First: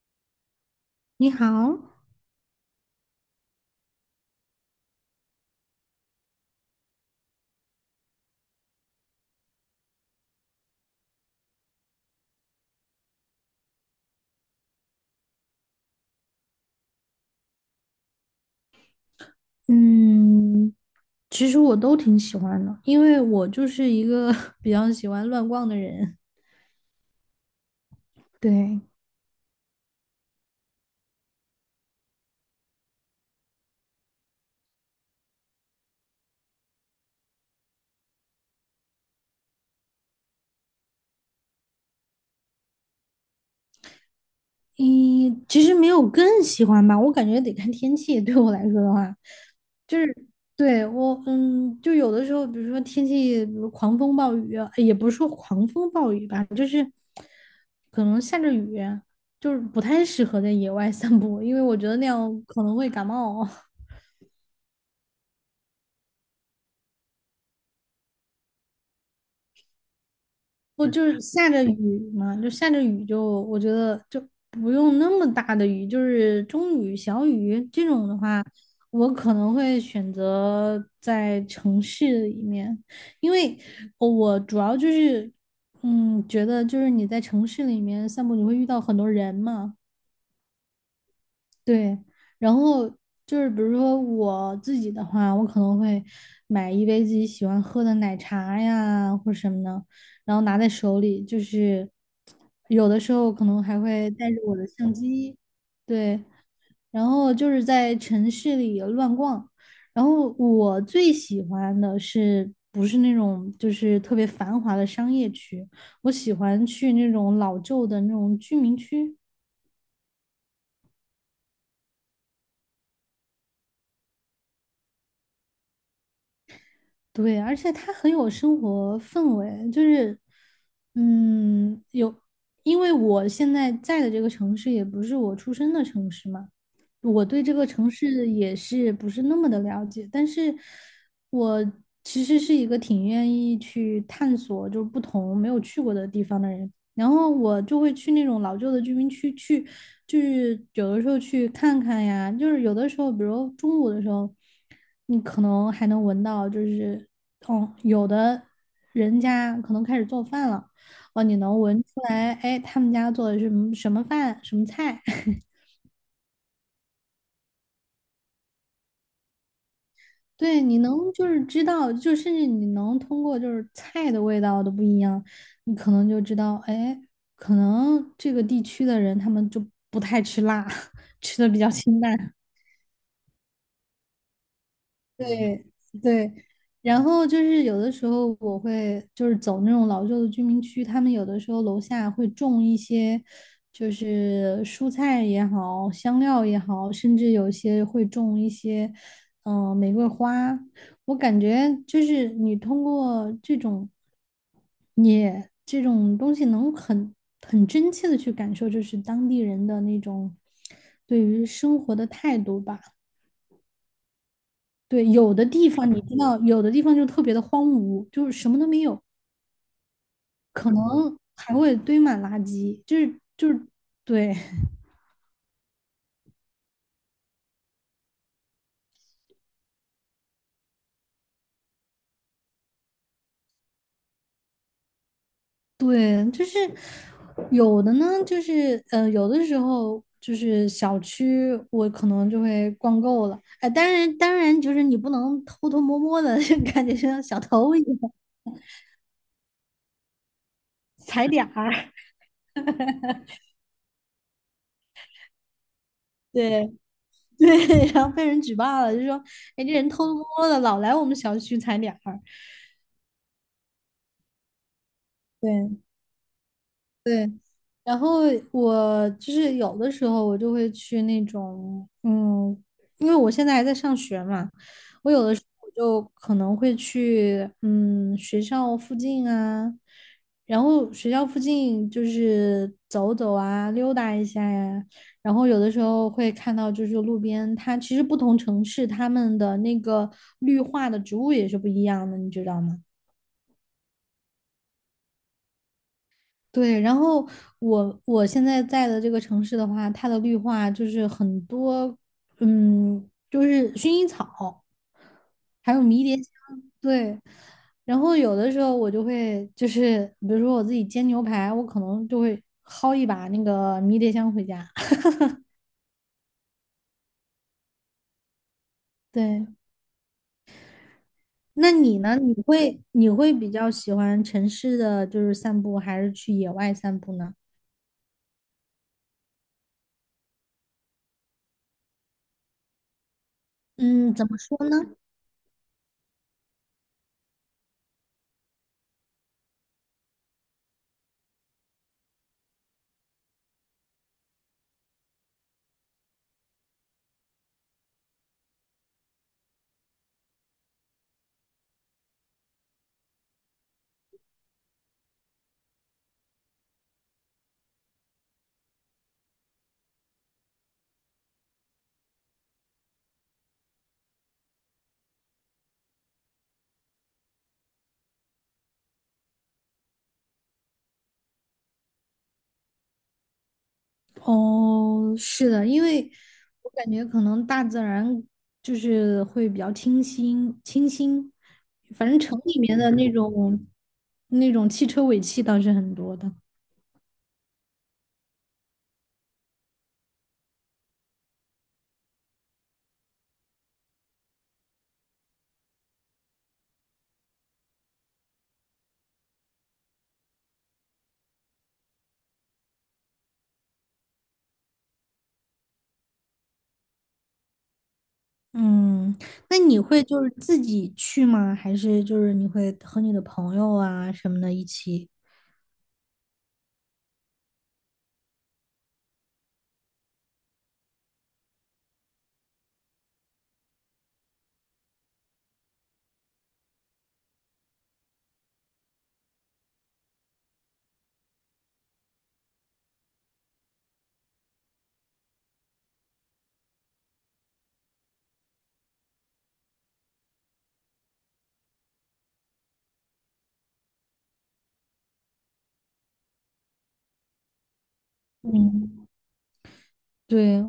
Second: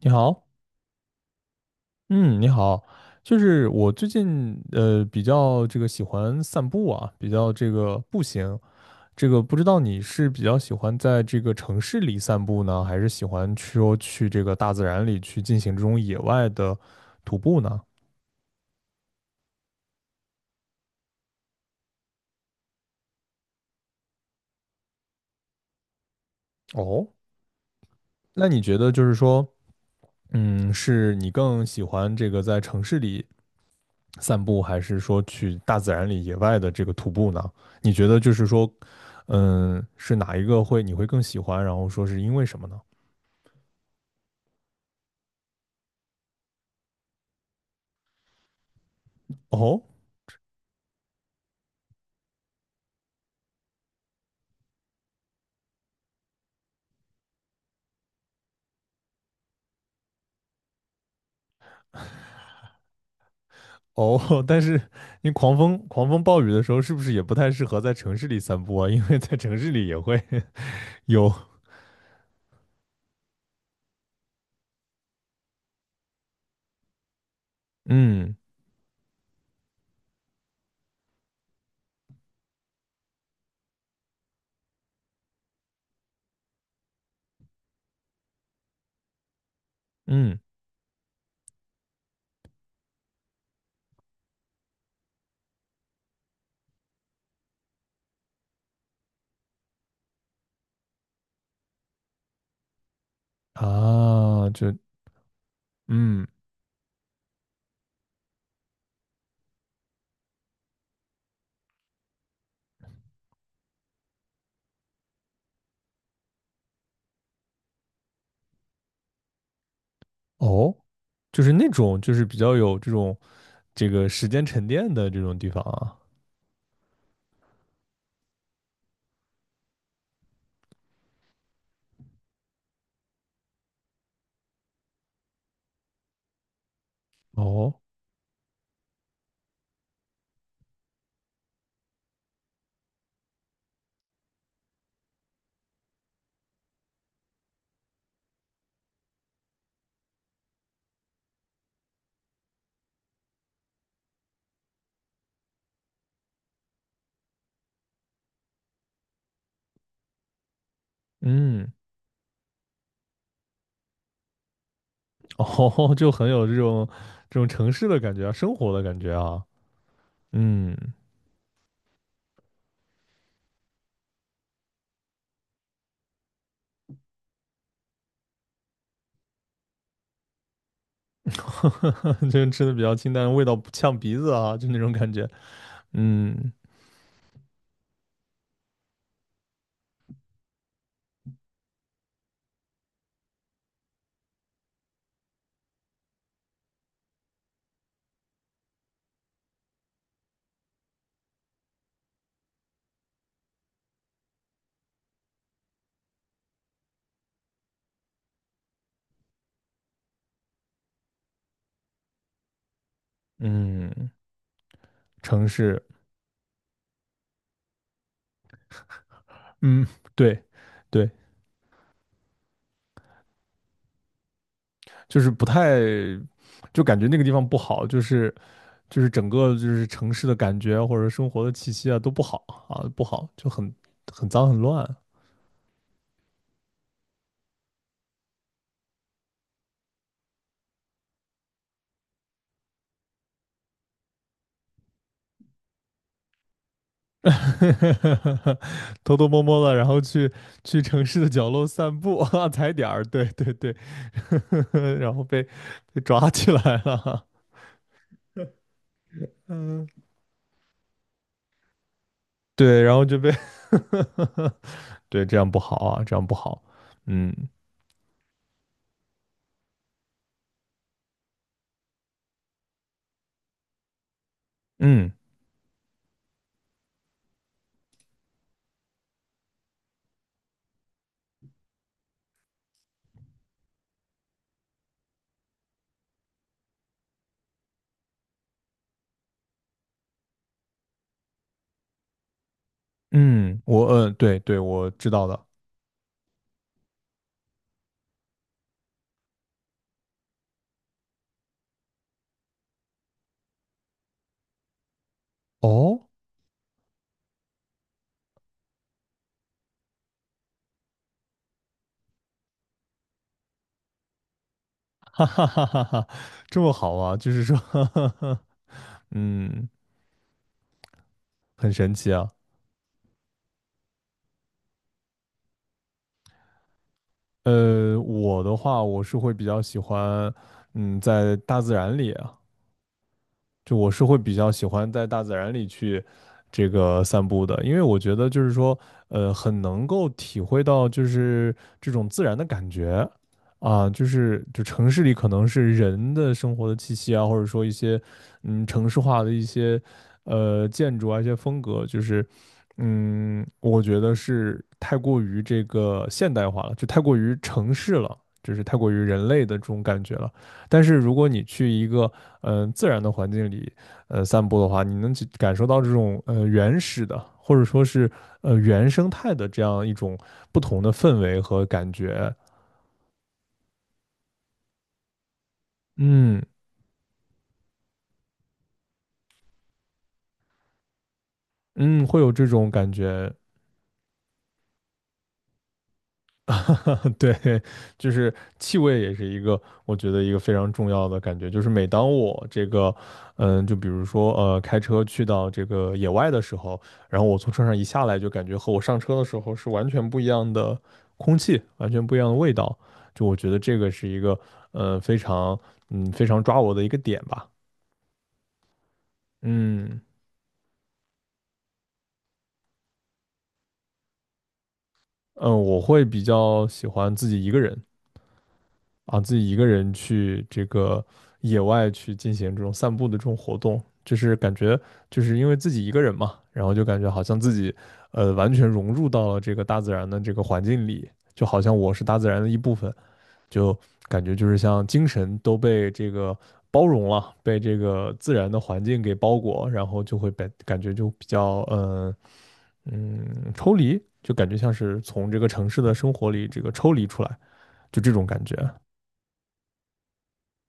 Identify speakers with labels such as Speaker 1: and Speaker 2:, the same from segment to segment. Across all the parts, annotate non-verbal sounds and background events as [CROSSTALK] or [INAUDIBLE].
Speaker 1: 你好。
Speaker 2: 你好。
Speaker 1: 嗯，你好。就是我最近比较这个喜欢散步啊，比较这个步行。这个不知道你是比较喜欢在这个城市里散步呢，还是喜欢去说去这个大自然里去进行这种野外的徒步呢？
Speaker 2: 嗯，其实我都挺喜欢的，因为我就是一个 [LAUGHS] 比较喜欢乱逛的人。
Speaker 1: 哦，那你觉
Speaker 2: 对，
Speaker 1: 得就是说，嗯，是你更喜欢这个在城市里散步，还是说去大自然里野外的这个徒步呢？你觉得就是说，嗯，是哪一个会你会更喜欢？然后说是因为什么呢？
Speaker 2: 嗯，其实没有更喜欢吧，我感觉得看天气。对我来说的话，
Speaker 1: 哦
Speaker 2: 就是对我，嗯，就有的时候，比如说天气，比如狂风暴雨，也不是说狂风暴雨吧，就是可能下着雨，就是不太适合在野外散步，因为我觉得那样可能会感冒。[LAUGHS]
Speaker 1: 哦，[LAUGHS] 但是你狂风暴雨的时候，是不是也不太适合在城市里散步啊？因为在城市里也会
Speaker 2: 不就
Speaker 1: [LAUGHS]
Speaker 2: 是
Speaker 1: 有。
Speaker 2: 下着雨嘛，就下着雨就我觉得就不用那么大的雨，就是中雨、小雨这种的
Speaker 1: 嗯
Speaker 2: 话，我可能会选择在城市里面，因为我主要就是觉得就是你在城市里面散步，你会遇到很多人嘛。
Speaker 1: 嗯
Speaker 2: 对，然后就是比如说我自己的话，我可能会买一杯自己喜欢喝的奶茶呀，或什么的，然后拿在手里，就是有的时候可能还会带着
Speaker 1: 啊，
Speaker 2: 我的
Speaker 1: 就
Speaker 2: 相机。对，
Speaker 1: 嗯
Speaker 2: 然后就是在城市里乱逛，然后我最喜欢的是不是那种就是特别繁华的商业区，我喜欢去那种老旧的那种居民区。
Speaker 1: 哦，就是那种就是比较有这种这个时间沉淀的这种地方啊。
Speaker 2: 对，而且它很有生活氛围，就是，嗯，有，因为我现在在的这个城市也不是我出生的城市嘛，我对这个
Speaker 1: 哦，
Speaker 2: 城市也是不是那么的了解，但是我其实是一个挺愿意去探索，就是不同没有去过的地方的人。然后我就会去那种老旧的居民区去，就是有的时候去看看呀，就是有的时候，比如中午的时候，你可能还能闻到，就是哦，有的人家可能开始做饭了，哦，你能
Speaker 1: 嗯。
Speaker 2: 闻出来，哎，他们家做的是什么什么饭、什么菜。
Speaker 1: [LAUGHS] 哦，就很有这种城市的感觉啊，生活的感觉啊。
Speaker 2: 对，
Speaker 1: 嗯，
Speaker 2: 你能就是知道，就甚至你能通过就是菜的味道都不一样，你可能就知道，哎，可能这个地区的人他们就不太吃辣，[LAUGHS] 吃的比较清
Speaker 1: [LAUGHS]
Speaker 2: 淡。
Speaker 1: 就吃的比较清淡，味道不呛鼻子啊，就那种感觉。
Speaker 2: 对对，
Speaker 1: 嗯
Speaker 2: 然后就是有的时候我会就是走那种老旧的居民区，他们有的时候楼下会种一些，就是蔬菜也好，香料也好，甚至有些会种一些，嗯、玫瑰花。我感觉就是你通过这种你这种东西，能很真切的去感受，就是当地人的那种对于生活的态度吧。
Speaker 1: 嗯，
Speaker 2: 对，有的
Speaker 1: 城
Speaker 2: 地
Speaker 1: 市，
Speaker 2: 方你知道，有的地方就特别的荒芜，就是什么都没有，
Speaker 1: 嗯，对
Speaker 2: 可
Speaker 1: 对，
Speaker 2: 能还会堆满垃圾，就是对
Speaker 1: 就是不太，就感觉那个地方不好，就是整个就是城市的感觉啊或者生活的气息啊都不好啊，不好，就很脏很乱。
Speaker 2: 对，就是有的呢，就是，有的时候就是小区我可能就会逛够了，哎，当然就是你不能偷偷摸摸的，[LAUGHS] 就感觉像小偷一样
Speaker 1: [LAUGHS] 偷偷摸摸的，然后去城市
Speaker 2: 踩
Speaker 1: 的
Speaker 2: 点
Speaker 1: 角落
Speaker 2: 儿，
Speaker 1: 散步啊，[LAUGHS] 踩点儿，对对对。[LAUGHS] 然后被抓起
Speaker 2: 对
Speaker 1: 来了。
Speaker 2: [LAUGHS] 对，然后被人举报了，就说哎这
Speaker 1: 嗯，
Speaker 2: 人偷偷摸摸的老来我们小区踩点儿。
Speaker 1: 对，然后就被 [LAUGHS] 对，这样不好
Speaker 2: 对。
Speaker 1: 啊，这样不好。
Speaker 2: 对，
Speaker 1: 嗯
Speaker 2: 然后我就是有的时候我就会去那种，嗯，因为我现在还在上学嘛，我
Speaker 1: 嗯
Speaker 2: 有的时候就可能会去，嗯，学校附近啊，然后学校附近就是走走啊，溜达一下呀，然后有的时候会看到就是路边，它其实不同城市它们的那个绿化的植物也是不一样的，你知道吗？
Speaker 1: 嗯，我对对，我知道的。
Speaker 2: 对，然后我现在在的这个城市的话，它的绿化就是很多，嗯，就是薰衣草，还有迷
Speaker 1: 哦，
Speaker 2: 迭香。对。然后有的时候我就会就是，比如说我自己煎牛排，我可能就会薅一把那个迷迭香回家。
Speaker 1: [LAUGHS] 哈哈哈哈哈，这么好啊，就是说。 [LAUGHS]
Speaker 2: 对，
Speaker 1: 嗯，很
Speaker 2: 那
Speaker 1: 神
Speaker 2: 你
Speaker 1: 奇
Speaker 2: 呢？
Speaker 1: 啊。
Speaker 2: 你会比较喜欢城市的就是散步，还是去野外散步呢？
Speaker 1: 我的话，我是会比较喜欢。嗯，在大自然里啊。就我是
Speaker 2: 嗯，
Speaker 1: 会
Speaker 2: 怎
Speaker 1: 比
Speaker 2: 么
Speaker 1: 较
Speaker 2: 说
Speaker 1: 喜
Speaker 2: 呢？
Speaker 1: 欢在大自然里去这个散步的，因为我觉得就是说，很能够体会到就是这种自然的感觉啊，就是就城市里可能是人的生活的气息啊，或者说一些城市化的一些建筑啊一些风格，就是我觉得是太过于这个现代化了，就太过于城市了，就是太过于人类的这种感觉了。但是如果你去一个自然的环境里散步的话，你能去感受到这种原始的或者说是原生态的这样一种不同的氛围和感觉。
Speaker 2: 哦，是的，因为
Speaker 1: 嗯
Speaker 2: 我感觉可能大自然就是会比较清新，清新，
Speaker 1: 嗯，
Speaker 2: 反正
Speaker 1: 会有
Speaker 2: 城
Speaker 1: 这
Speaker 2: 里
Speaker 1: 种
Speaker 2: 面
Speaker 1: 感
Speaker 2: 的那
Speaker 1: 觉。
Speaker 2: 种那种汽车尾气倒是很多的。
Speaker 1: 对，[LAUGHS] 就是气味也是一个，我觉得一个非常重要的感觉。就是每当我这个，就比如说开车去到这个野外的时候，然后我从车上一下来，就感觉和我上车的时候是完全不一样的空气，完全不一样的味道。就我觉得这个是一个，非常，非常抓我的一个点吧。
Speaker 2: 嗯，那你
Speaker 1: 嗯
Speaker 2: 会就是自己去吗？还是就是你会和你的朋友啊什么的一起？
Speaker 1: 嗯，我会比较喜欢自己一个人，啊，自己一个人去这个野外去进行这种散步的这种活动，就是感觉就是因为自己一个人嘛，然后就感觉好像自己完全融入到了这个大自然的这个环境里，就好像我是大自然的一部分，就感觉就是像精神都被这个包容了，被这个自然的环境给包裹，然后就会被感觉就比较抽离，就感觉像是从这个城市的生活里这个抽离出来，就这种感觉。
Speaker 2: 嗯对，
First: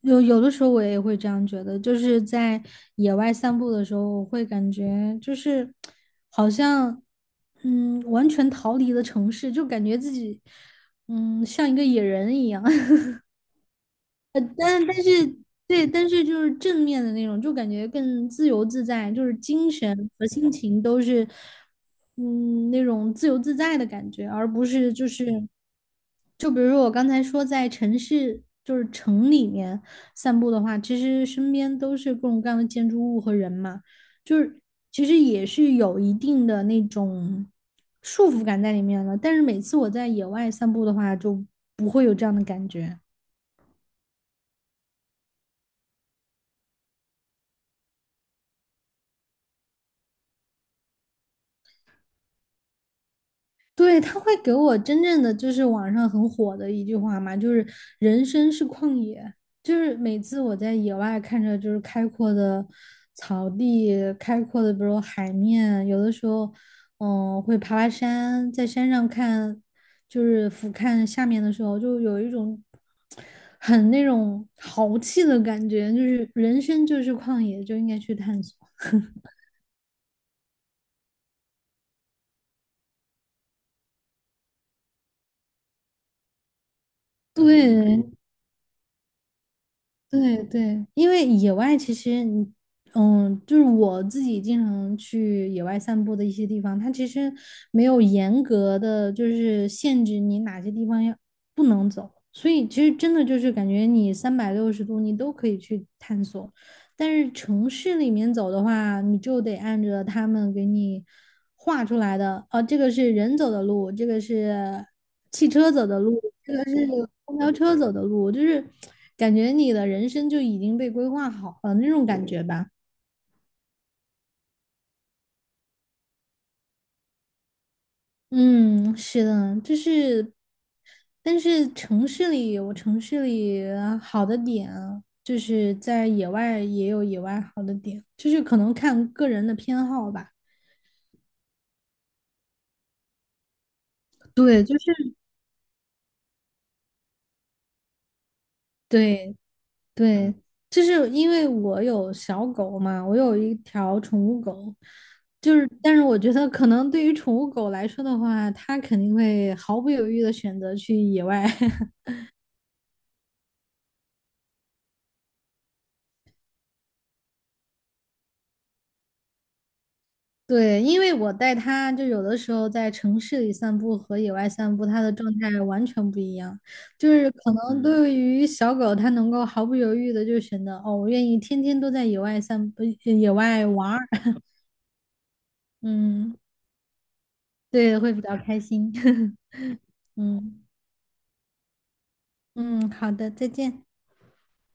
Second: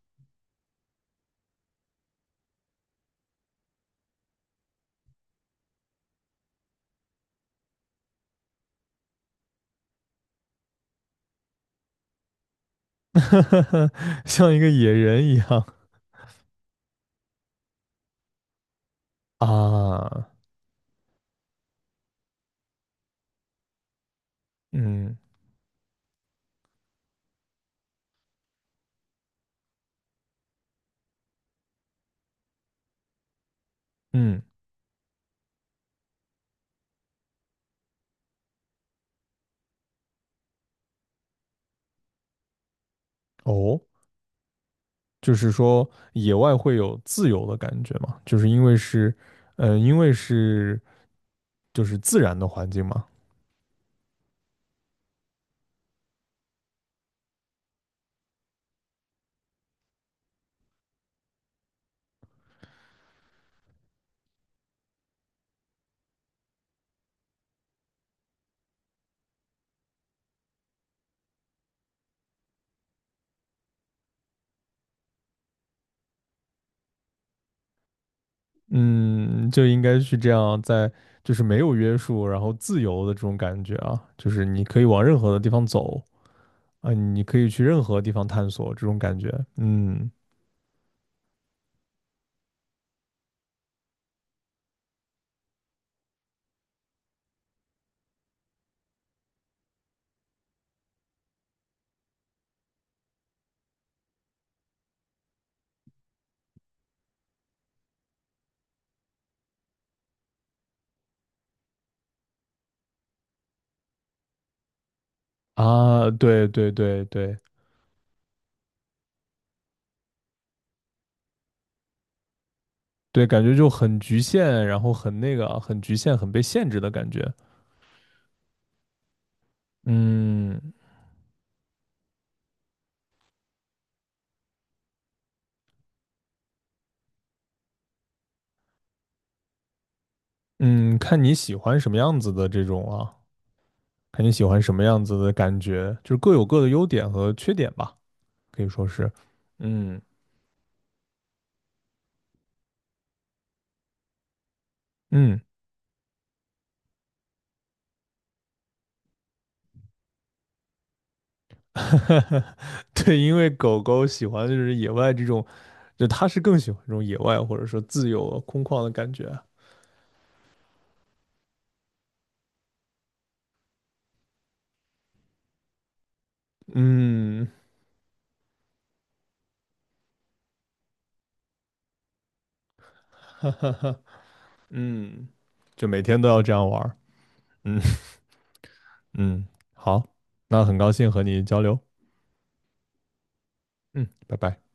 Speaker 2: 有的时候我也会这样觉得，就是在野外散步的时候，我会感觉就是好像完全逃离了城市，就感觉自己像一个野人一样。[LAUGHS]
Speaker 1: [LAUGHS]
Speaker 2: 呃，
Speaker 1: 像一个
Speaker 2: 但
Speaker 1: 野
Speaker 2: 但是
Speaker 1: 人一样
Speaker 2: 对，但是就是正面的那种，就感觉更自由自在，就是精神和
Speaker 1: 啊。
Speaker 2: 心情都是，嗯，那种自由自在的感觉，而不是就
Speaker 1: 嗯
Speaker 2: 是，就比如说我刚才说在城市，就是城里面散步的话，其实身边都是各种各样的建筑物和人嘛，就
Speaker 1: 嗯，
Speaker 2: 是其实也是有一定的那种束缚感在里面了。但是每次我在野外散步的话，就不会有这样的感觉。
Speaker 1: 哦，就是说野外会有自由的感觉嘛，就是因为是就是自然的环境嘛。
Speaker 2: 对，他会给我真正的就是网上很火的一句话嘛，就是人生是旷野，就是每次我在野外看着就是开阔的草地、开阔的比如海面，有的时候，嗯，会爬爬山，在山上看，就是俯瞰下面的时候，就有一种很那种豪气的感觉，就是人生就是旷野，就应该去探索。
Speaker 1: 嗯，就应该是这样在，就是没有约束，然后自由的这种感觉啊，就是你可以往任何的地方走啊，你可以去任何地
Speaker 2: 对，
Speaker 1: 方探索这种感觉。嗯
Speaker 2: 对对，因为野外其实你，嗯，就是我自己经常去野外散步的一些地方，它其实没有严格的就是限制你哪些地方要不能走，所以其实真的就是感觉你360度你都可以去探索。但是城市里面走的话，你就得按着他们给你画出来的，哦，这个是人走的路，这个是汽车走的
Speaker 1: 啊，
Speaker 2: 路，
Speaker 1: 对
Speaker 2: 这个
Speaker 1: 对
Speaker 2: 是
Speaker 1: 对对。
Speaker 2: 公交车走的路，就是感觉你的人生就已经被规划好了那种感觉吧。
Speaker 1: 对，感觉就很局限，然后很那个，很局限，很被限制的感觉。
Speaker 2: 嗯，是的，就是，
Speaker 1: 嗯
Speaker 2: 但是城市里有城市里好的点啊就是在野外也有野外好的点，就是可能看个人的偏好吧。
Speaker 1: 嗯，看你喜欢什么样子的这种啊，看你喜欢
Speaker 2: 对，
Speaker 1: 什
Speaker 2: 就
Speaker 1: 么
Speaker 2: 是
Speaker 1: 样子的感觉，就是各有各的优点和缺点吧，可以说是。
Speaker 2: 对，
Speaker 1: 嗯
Speaker 2: 对，就是因为我有小狗嘛，我有一条宠物狗，
Speaker 1: 嗯，
Speaker 2: 就是，但是我觉得可能对于宠物狗来说的话，它肯定会毫不犹豫的选择去野外。[LAUGHS]
Speaker 1: [LAUGHS] 对，因为狗狗喜欢就是野外这种，就它是更喜欢这种野外或者说自由空旷的感觉。
Speaker 2: 对，因为我带它，就有的时候在城市里散步和野外散步，它的状态完全不一样。就是
Speaker 1: 嗯
Speaker 2: 可能对于小狗，它能够毫不犹豫的就选择，哦，我愿意天天都在野外散步，野外玩
Speaker 1: [LAUGHS]
Speaker 2: 儿，[LAUGHS]
Speaker 1: 嗯，就每天都
Speaker 2: 嗯，
Speaker 1: 要这样玩儿。嗯
Speaker 2: 对，会比较开心，[LAUGHS]
Speaker 1: 嗯，好，
Speaker 2: 嗯。
Speaker 1: 那很高兴和你交流。
Speaker 2: 嗯，好的，再见。
Speaker 1: 嗯，拜拜。